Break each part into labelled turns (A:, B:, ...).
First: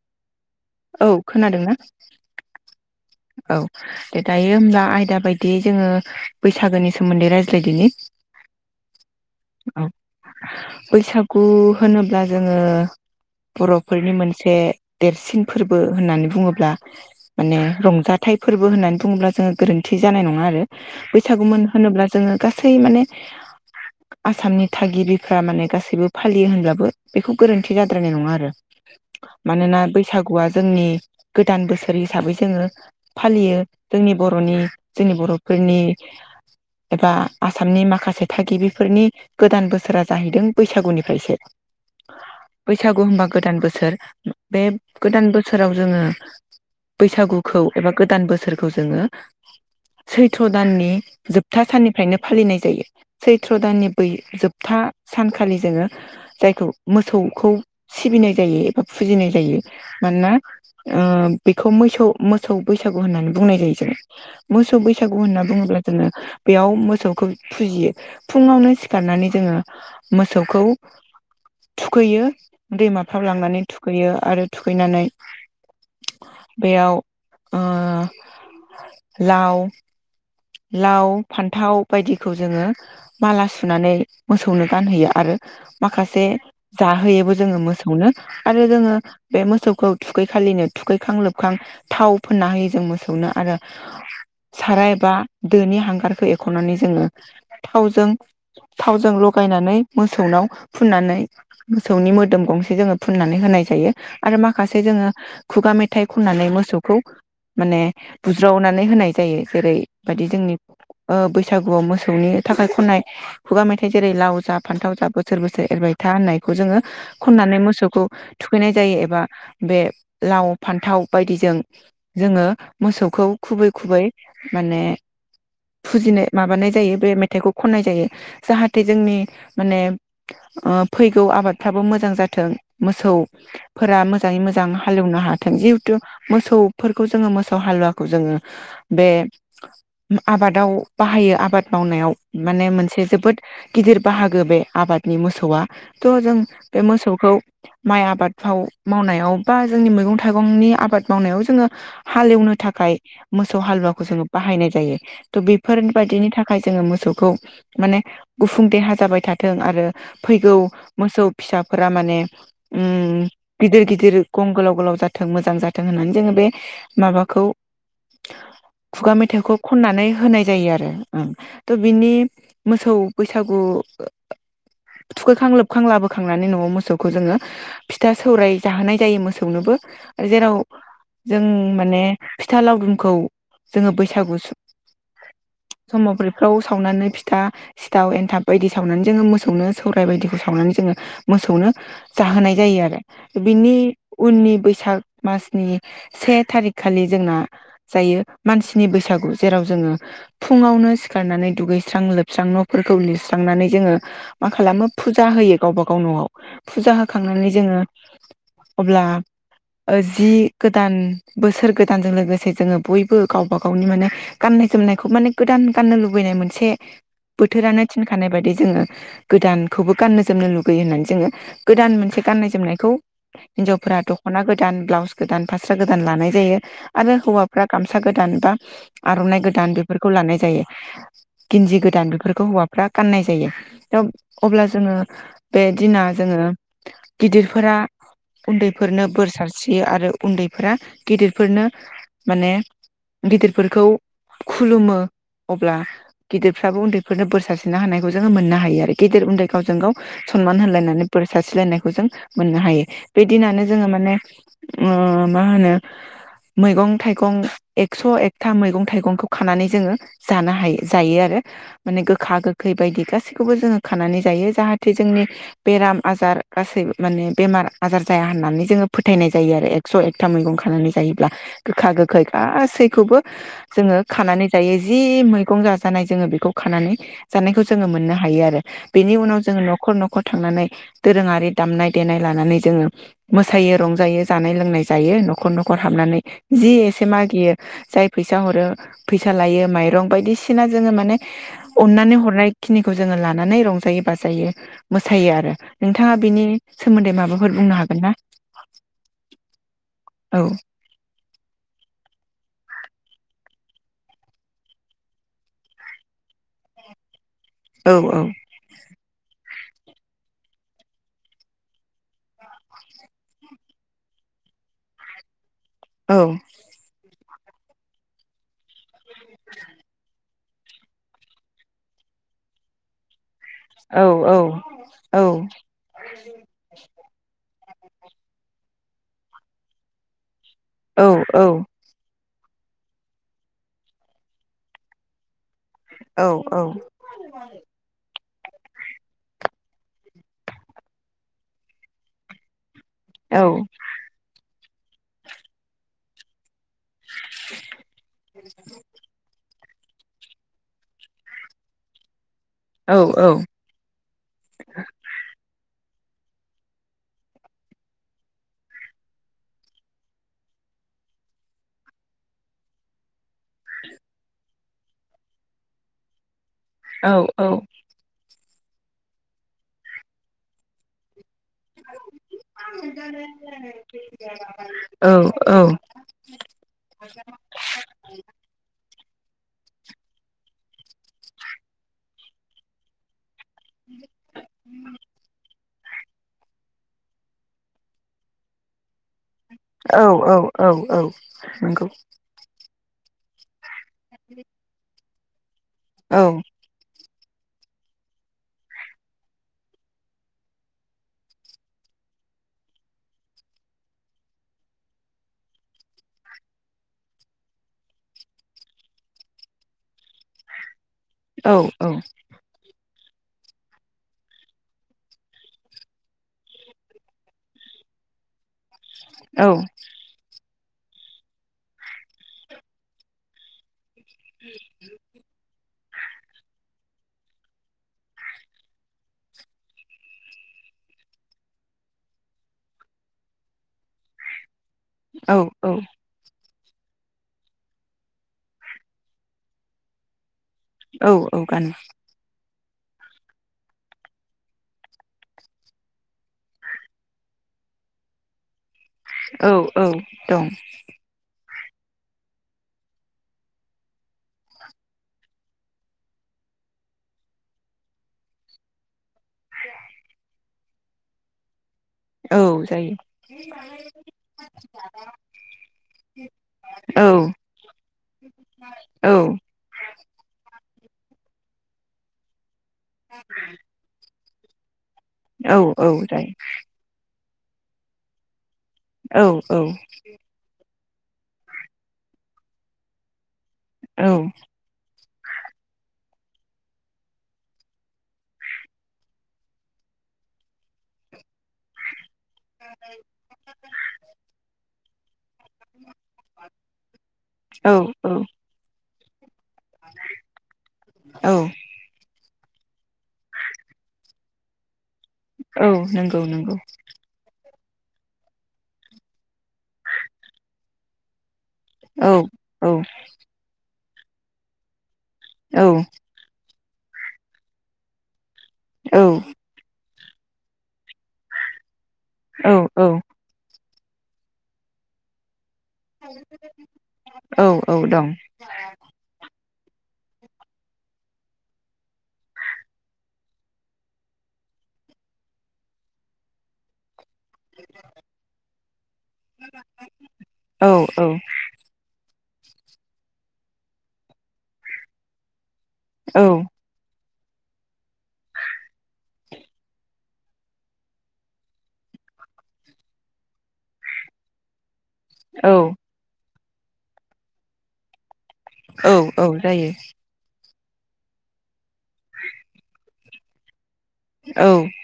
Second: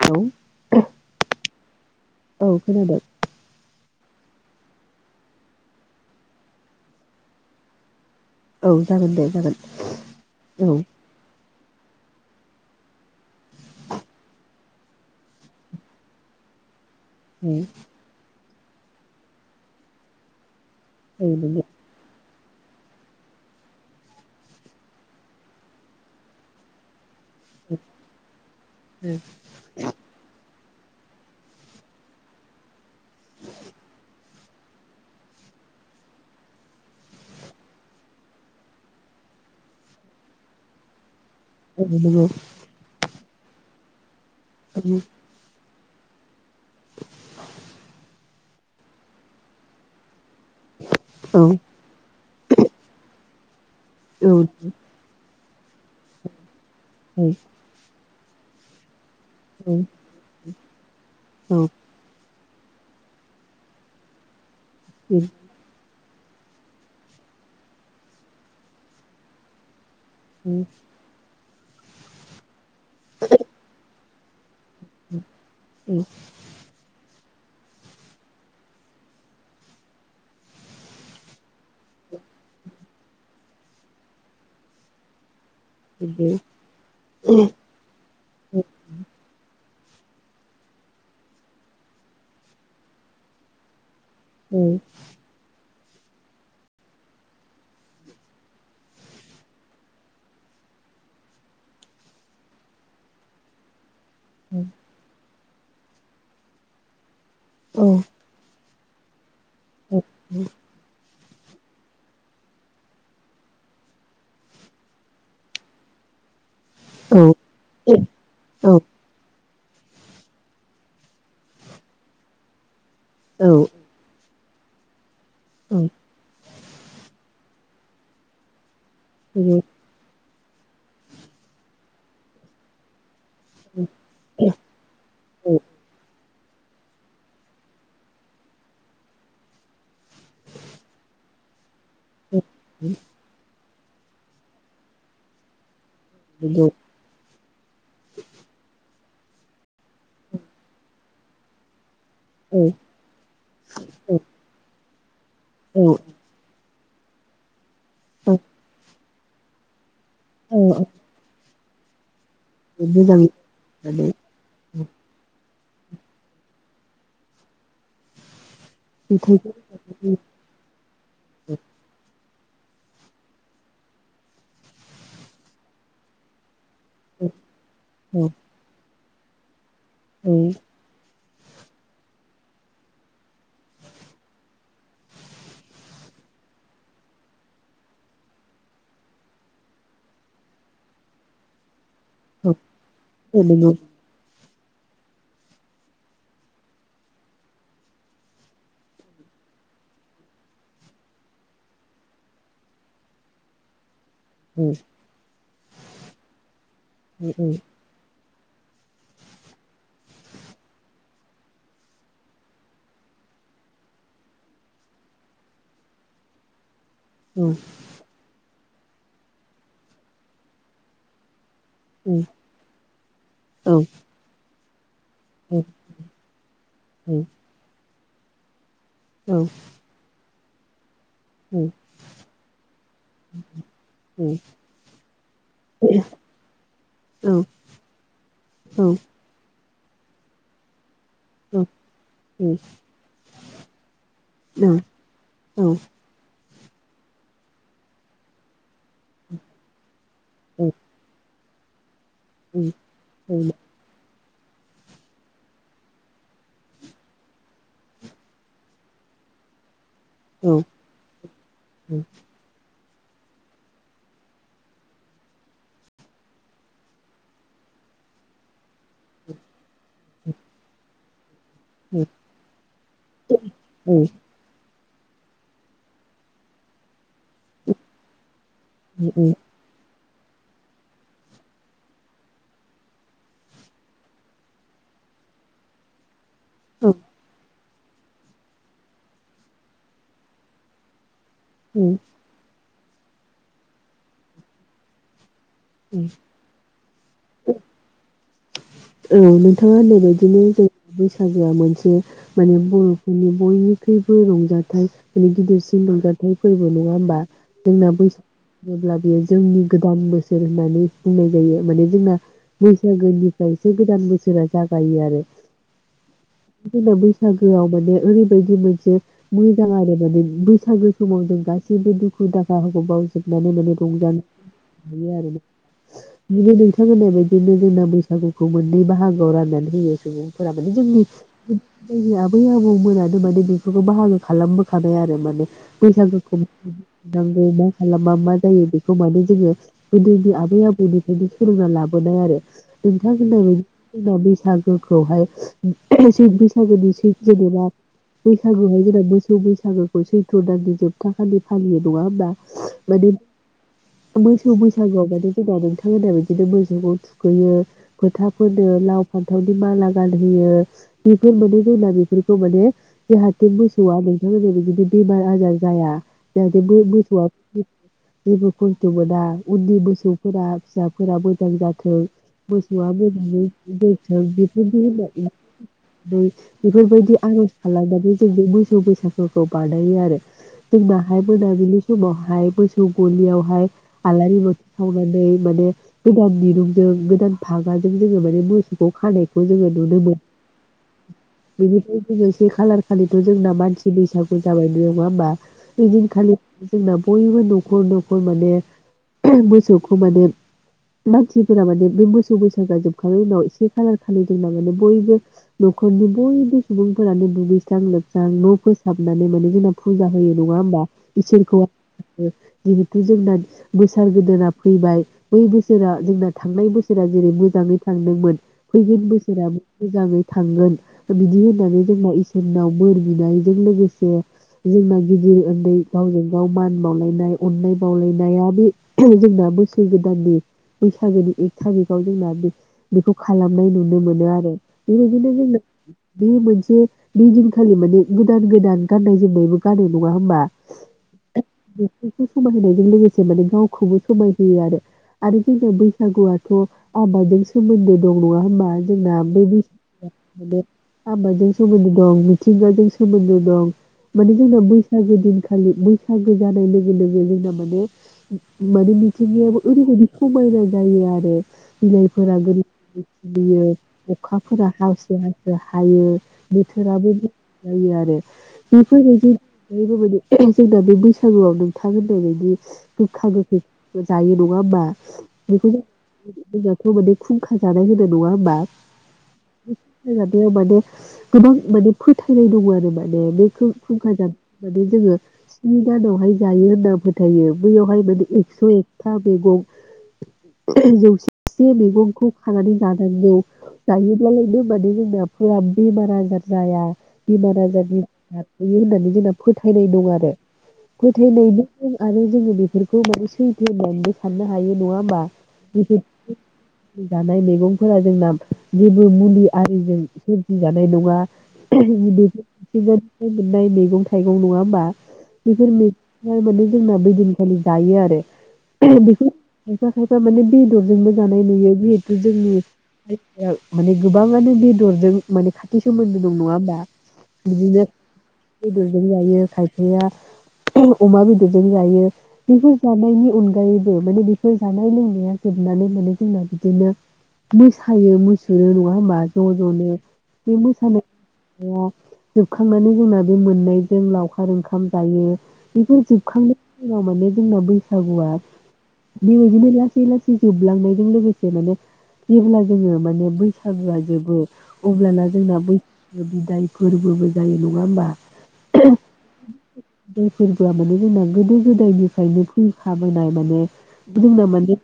A: औ
B: औ खोनादों ना
A: औ खोनादों
B: औ दे दायो होमब्ला आयदा बायदि जोङो बैसागोनि सोमोन्दै रायज्लायदोनि
A: औ जागोन दे जागोन
B: औ
A: औ
B: बैसागु होनोब्ला जोङो बर'फोरनि मोनसे देरसिन फोरबो होननानै बुङोब्ला माने
A: औ
B: रंजाथाइ फोरबो होननानै बुङोब्ला जोङो गोरोन्थि जानाय नङा आरो बैसागुमोन
A: नंगौ
B: होनोब्ला जोङो। गासै माने आसामनि थागिबिफ्रा माने गासैबो फालियो होनब्लाबो बेखौ गोरोन्थि जाद्रायनाय नङा आरो
A: औ
B: मानोना बैसागुआ जोंनि गोदान बोसोर हिसाबै जोङो फालियो जोंनि ब बर'नि जोंनि बर'फोरनि एबा आसामनि माखासे थागिबि फोरनि गोदान बोसोरा जाहैदों बैसागुनिफ्रायसो
A: नंगौ औ
B: बैसागु होनबा गोदान बोसोर बे गोदान बोसोराव जोङो बैसागुखौ एबा गोदान बोसोरखौ जोङो सैथ्र' दाननि
A: औ
B: जोबथा साननिफ्रायनो फालिनाय जायो सै सैत्र दाननि बै जोबथा सानखा खालि जोङो जायखौ मोसौखौ सिबिनाय जायो एबा फुजिनाय जायो मानना ओ बेखौ मैसौ मोस मोसौ बैसागु होननानै बुंनाय जायो जों मोसौ बैसागु होनना बुङोब्ला जोङो बेयाव मोसौखौ फुजियो फुङावनो सिखारनानै जोङो
A: औ
B: मोसौखौ थुखैयो दैमाफ्राव लांनानै थुखैयो आरो थुखैनानै बेयाव ओ लाव लाव फान्थाव बायदिखौ जोङो माला सुनानै मोसौनो गानहोयो आरो माखासे जाहोयोबो जोङो मोसौनो आरो जोङो बे मोसौ खौ थुखै खालिनो थुखैखां लोबखां थाव फोनना होयो जों मोसौनो आरो साराइबा दोनि हांगारखौ एख'नानै जोङो थावजों थावजों लगायनानै मोसौनाव फुननानै मोसौनि मोदोम गंसे जोङो फुननानै होनाय जायो आरो माखासे जोङो खुगा मेथाइ खननानै मोसौखौ माने बुज्रावना नै होनाय जायो जेरै बायदि जोंनि ओ बैसागुआव मोसौनि थाखाय खननाय खुगा मेथाइ जेरै लाव जा फान्थाव जा बोसोर बोसोर एरबायथा होननाय खौ जोङो खननानै मोसौखौ थुखैनाय
A: औ
B: जायो एबा बे लाव फान्थाव बायदिजों जोङो मोसौखौ खुबै खुबै माने फुजिनाय माबानाय बे मेथाइखौ खननाय जायो जाहाथे जाथे जोंनि माने ओ फैगौ आबादफ्राबो मोजां जाथों मोसौ फोरा मोजाङै मोजां हालेवनो हाथों जिहेथु मोसौफोरखौ जोङो मोसौ हालुवाखौ जोङो बे आबादाव बाहायो आबाद मावनायाव माने मोनसे जोबोद गिदिर बाहागो बे आबादनि मोसौआ थ' जों बे मोसौखौ माइ आबादफ्राव मावनायावबा जोंनि मैगं थाइगंनि आबाद मावनायाव जोङो हालेवनो थाखाय मोसौ हालुवाखौ जोङो बाहायनाय जायो जायो त' बेफोर बायदिनि थाखाय जोङो मो मोसौखौ माने गुफुं देहा जाबाय थाथों आरो फैगौ मोसौ फिसाफोरा माने उ गिदिर गिदिर गं गोलाव गोलाव जाथों मोजां जाथों थों होननानै जोङो बे माबाखौ खुगा मेथाइखौ नानै होनाय जायो आरो त'बिनि मोसौ बैसागु थुखैखां लोबखां लाबोखांनानै न'आव मोसौ मोसौखौ जोङो फिथा सौराय जाहोनाय जायो मोसौनोबो आरो जेराव जों माने फिथा लावदुमखौ जोङो बैसागुसो समाव बैफ्राव सावनानै फिथा सिथाव एन्थाब बायदि सावनानै जोङो मोसौनो सौराय बायदिखौ सावनानै जोङो मोसौनो जाहोनाय जायो आरो बिनि उननि बैसाग मासनि से थारिख खालि जोंना जायो मानसिनि बैसागु जेराव जोङो फुङावनो सिखारनानै दुगैस्रां लोबस्रां न'फोरखौ लिरस्रांनानै जोङो मा खालामो फुजा होयो गावबागाव न'आव फुजा होखांनानै जोङो अब्ला जि गोदान बोसोर गोदानजों लोगोसे जोङो बयबो गावबा गावनि माने गाननाय जोमनायखौ माने गोदान गाननो लुबैनाय मोनसे बोथोरानो थिनखानाय बायदि जोङो गोदानखौबो गाननो जोमनो लुगैयो होननानै जोङो गोदान मोनसे गाननाय जोमनायखौ हिनजावफोरा दख'ना गोदान गान ब्लाउस गोदान फास्रा गोदान लानाय जायो आरो
A: औ
B: हौवाफ्रा गाम गामसा गोदान बा
A: औ
B: आर'नाइ गोदान बेफोरखौ लानाय जायो गिन्जि गोदान बेफोरखौ हौवाफ्रा गाननाय जायो थ अब्ला जोङो बे दिना जोङो गिदिरफोरा उन्दैफोरनो बोर सारस्रि फोयो आरो उन्दैफोरा
A: औ
B: गिदिरफोरनो माने गिदिरफोरखौ खुलुमो
A: औ
B: अब्ला गिदिरफ्राबो उन्दैफोरनो बोर सारस्रिना होनायखौ जोङो मोननो हायो आरोखि गेदेर उन्दै गावजों गाव सनमान होलायनानै बोर सारस्रिलायनायखौ जों मोननो हायो बे दिनानो जोङो माने ओ मा होनो मैगं थाइगं एक्स' एकथा मैगं थाइगंखौ खानानै जोङो जानो हायो जायो आरो माने गोखा गोखै बायदि गासैखौबो जोङो खानानै जायो जाहाथे जोंनि बेराम आजार गासैबो माने बेमार आजार जाया होननानै जोङो फोथायनाय जायो आरो एकस' एकथा मैगं खानानै जायोब्ला गोखा गोखै गासैखौबो जोङो खानानै जा जि मैगं जाजानाय जोङो बेखौ खानानै जानायखौ जोङो मोननो हायो आरो बेनि
A: औ
B: उनाव जोङो न'खर न'खर थांनानै दोरोङारि दामनाय देनाय लानानै जोङो मोसायो रंजायो जानाय लोंनाय जायो न'खर न'खर हाबनानै जि एसे मा गियो जाय फैसा फैसा हरो फैसा लायो माइरं बायदिसिना जोङो माने
A: औ
B: अनानै हरनाय खिनिखौ जोङो लानानै रंजायो बाजायो मोसायो आरो नोंथाङा बेनि सोमोन्दै माबाफोर बुंनो हागोन ना
A: बिदिनो
B: औ
A: जों बैसागोआ मोनसे माने बर'फोरनि बयनिख्रुइबो रंजाथाइ माने गिदिरसिन रंजाथाइ फोरबो नङा होमबा जोंना
B: औ
A: बैसागु होनोब्ला बियो जोंनि गोदान बोसोर होननानै बुंनाय जायो माने जोंना बैसागोनिफ्रायसो गोदान बोसोरा जागायो आरो
B: औ
A: [unintelligible] बैसागोआव माने ओरैबायदि मोनसे मोजां आरो माने बिदिनो बैसागो समाव जों गासैबो दुखु दाहाफोरखौ
B: औ
A: बावजोब [unintelligible] आरो
B: औ
A: ना
B: औ
A: जुदि नोंथां होननाय बायदिनो जोंना बैसागुखौ मोननै बाहागोआव राननानै होयो सुबुं
B: औ
A: [unintelligible] बै आबौ मोनानो माने बेफोरखौ बाहागो खालामबोखादों आरो माने
B: औ
A: बैसागोखौ [unintelligible] नांगौ मा खालाबा मा जायो बेखौ माने जोङो गोदोनि आबै आबौनिफ्रायनो सोलोंना लाबोनाय आरो नोंथां
B: औ
A: होननाय बायदि बैसाग [unintelligible] [unintelligible] बैसागुनि जेरै मोसौ बैसा बागोखौ सैथ्र' दाननि जोबथा खालि फालियो नङा
B: औ
A: होमबा [unintelligible] बैसागु आव माने जोंना नोंथांमोना बिदिनो मोसौखौ थुखैयो फोथा फोनो लाव फान्थावनि माला गानहोयो बेफोर माने जोंना बेफोरखौ माने जाहाथे मोसौआ नोंथांमोना बिदिनो बेमार आजार जाया जाहाथे गो गो गोथौवा जेबो खस्थ'बो दां। उननि मोसौफोरा फिसाफोराबो मोजां जाथों मोसौआ मोजाङै दोनथों बेफोरनि होननानै बेफोरबायदि आर'ज खालामनानै जोंनि मोसौ बैसाग फोरखौ बानायो आरो जोंनाहाय मोनाबिलि समावहाय मोसौ गलियावहाय आलारि बाथि सावनानै माने गोदान दिरुंजों गोदान फागाजों जोङो माने मोसौ खौ खानायखौ जों नुनो
B: औ
A: मोनो
B: औ औ नंगौ
A: बेनिफ्राय गोजासिन खालार खालिथ' जोंना मानसि बैसागु जाबाय नुयो नङा होमबा
B: औ
A: ऐदिनखालि जोंना बयबो न'खर न'खर माने। मोसौखौ माने मानसिफोरा माने बे मोसौ बैसागोया जोबखांनायनि उनाव एसे खालार खालि जोंना माने बयबो न'खरनि बयबो सुबुंफोरानो दुगैस्रां लोबस्रां न' फोसाबनानै माने जोंना फुजा होयो नङा होमबा
B: औ
A: इसोरखौ
B: औ
A: [unintelligible] गुजोंनानै बोसोर गोदाना फैबाय बै बोसोरा जोंना थांनाय बोसोरा जेरै मोजाङै थांदोंमोन। फैगोन बोसोराबो मोजाङै थांगोन। बिदि होननानै जोंना इसोरनाव बोर बिनायजों लोगोसे से जोंना गिदिर उन्दै गावजों गाव मान मावलायनाय अननाय बावलायनाया बे जोंना बोसोर गोदाननि बैसागोनि एक थारिकाव जोंना बेखौ खालामनाय नुनो मोनो आरो। बेबायदिनो
B: औ
A: जों बे मोनसे बे बै दिनखालि माने गोदान गोदान गाननाय जोमनायबो गानो नङा होमबा
B: औ औ गानो।
A: समाय होनायजों लोगोसे लोगोसे गावखौबो समायहोयो आरो आरो जोंना बैसागुआथ' आबादजों सोमोन्दो दं नङा होमबा जोंना बे
B: औ औ
A: बैसागोआ
B: दं
A: माने आबादजों सो सोमोन्दो दं मिथिंगाजों सोमोन्दो दं माने जोंना बैसागो दिनखालि बैसागो जानाय लोगो लोगो जोंना माने माने मिथिंगायाबो ओरैबायदि समायना जायो आरो। बिलाइफोरा
B: औ जायो
A: गोरलै खिलियो अखाफोरा हासो हासो हायो।
B: औ
A: बोथोराबो मोजां जायो आरो
B: औ
A: बेफोरबायदि [unintelligible] बे बैसागुआव नोंथां होननाय बायदि गोखा गोखै जायो नङा होनबा
B: औ
A: बेखौनो
B: औ जायो
A: जोंनाथ' माने खुंखा जानाय होनो नङा होमबा।
B: औ
A: [unintelligible] माने गोबां माने फोथायनाय दङ आरो माने बे
B: औ
A: खुं-खुंखा जानानै जोङो स्नि दा दहाय जायो होनना फोथायो बेयावहाय माने एकस' एकथा मैगं [unintelligible] जौसेसे मैगंखौ खानानै जानांगौ जायोब्ला लाय बे बादि जोंना फोरा बेमार आजार जाया बेमार आजारनि
B: औ
A: [unintelligible] होननानै जोंना फोथायनाय दं आरो
B: औ
A: फोथायनायजों आरो जोङो बेफोरखौ माने सैथो होननानैबो साननो हायो नङा ओमबा
B: औ नंगौ नंगौ
A: [unintelligible] जानाय मैगं फोरा जोंना जेबो मुलि आरिजों सोरजि जानाय नङा। [unintelligible]
B: औ
A: बैफोर
B: औ
A: मिथिंगानिफ्राय मोननाय मैगं थाइगं नङा होमबा?
B: औ
A: [unintelligible] जोंनाबो दिनखालि जायो आरो।
B: औ
A: बेखौ खायफा खायफा माने बेदरजों बो जानाय नुयो गोदोनि
B: औ
A: [unintelligible] माने गोबाङानो बेदरजों माने खाथ थि सोमोन्दो दं नङा होमबा?
B: औ औ
A: बिदिनो
B: दं
A: बेदरजों जायो खाय गैया अमा बेदरजों जायो बेफोर जानायनि अनगायैबो माने बेफोर जानाय लोंनाया जोबनानै माने जोंना बिदिनो मोसायो मुसुरो नङा होमबा ज' ज'नो बे
B: औ
A: मोसानाया जोबखांनानै जोंना [unintelligible] मोननायजों लावखार ओंखाम जायो। बेफोर जोबखांनाय माने जोंना बैसागुआ बेबायदिनो लासै लासै जोबलांनायजों लोगोसे माने जेब्ला जोङो माने बैसागुआ जोबो अब्लाना
B: औ
A: जोंना [unintelligible] जाय फोरबोबो जायो नङा होमबा?
B: औ औ जायो।
A: जाय फोरबोआ माने जोंना गोदो गोदो गोदायनिफ्रायनो फैखाबोनाय माने जोंना
B: औ
A: माने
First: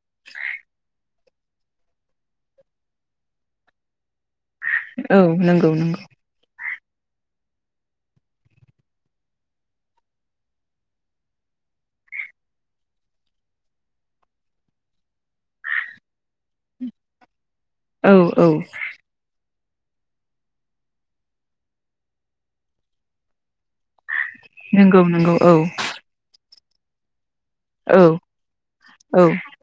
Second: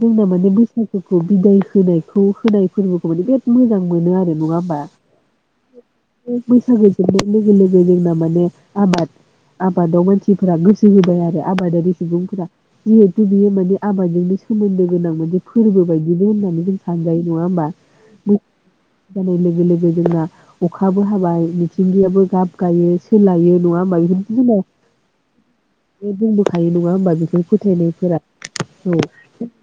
A: जोंना माने बैसागु खौ बिदाय होनायखौ होनाय फोरबोखौ माने बिराद मोजां मोनो आरो नङा बा
B: औ नंगौ नंगौ
A: [unintelligible] बैसागु लोगो लोगो जोंना माने आबाद आबादाव मानसिफोरा गोस सोलिबाय आरो आबादारि सुबुंफोरा जिहेथु बियो माने आबादजोंनो सोमोन्दो गोनां मोनसे फोरबो बायदिबो होननानै जों सानजायो। नङा होमबा?
B: औ औ
A: [unintelligible] नै जोंना अखाबो हाबाय मिथिंगायाबो गाब गायो सोलायो नङा होमबा बेफोर
B: नोंगौ नोंगौ औ।
A: बुंबोखायो नङा होमबा बेफोर
B: औ
A: फोथायनायफोरा औ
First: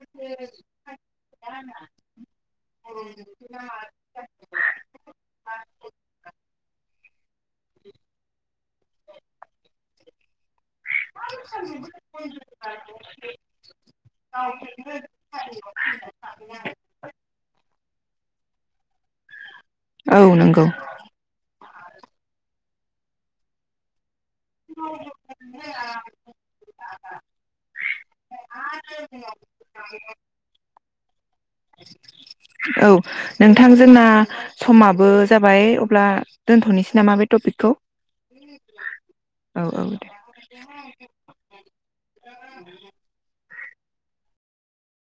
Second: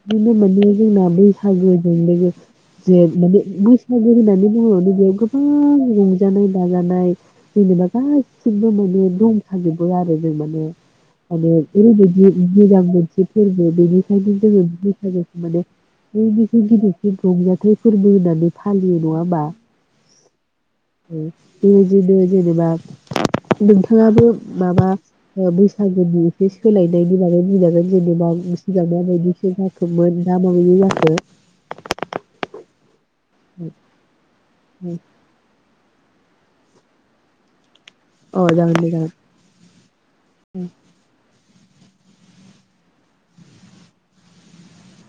A: बिदिनो मोने जोंना बैसागोजों लोगो से माने बैसागो होननानै बुङो बेयाव गोबां रंजानाय बाजानाय जेनेबा गासिबो माने दंखाजोबो आरो जों माने माने ओरैबायदि मोजां मोनसे फोरबो बिनिखायनो जोङो बैसागोखौ माने बयनिफ्राय गिदिरसिन रंजाथाइ फोरबो होनानै फालियो नङाहोनबा
B: औ नंगौ
A: औ जोङो जेने जेनेबा नोंथाङाबो माबा ओ बैस बैसागुनि एसे सोलायनायनि बागै बुंनागोन जेनेबा सिगां माबायदि थो जाखोमोन दा माबायदि जाखो
B: औ नोंथां जोंना
A: जाखो
B: समाबो जाबाय अब्ला दोनथ'नोसै नामा बे टपिकखौ
A: अ जागोन दे जागोन
B: औ औ दे। [inaudible]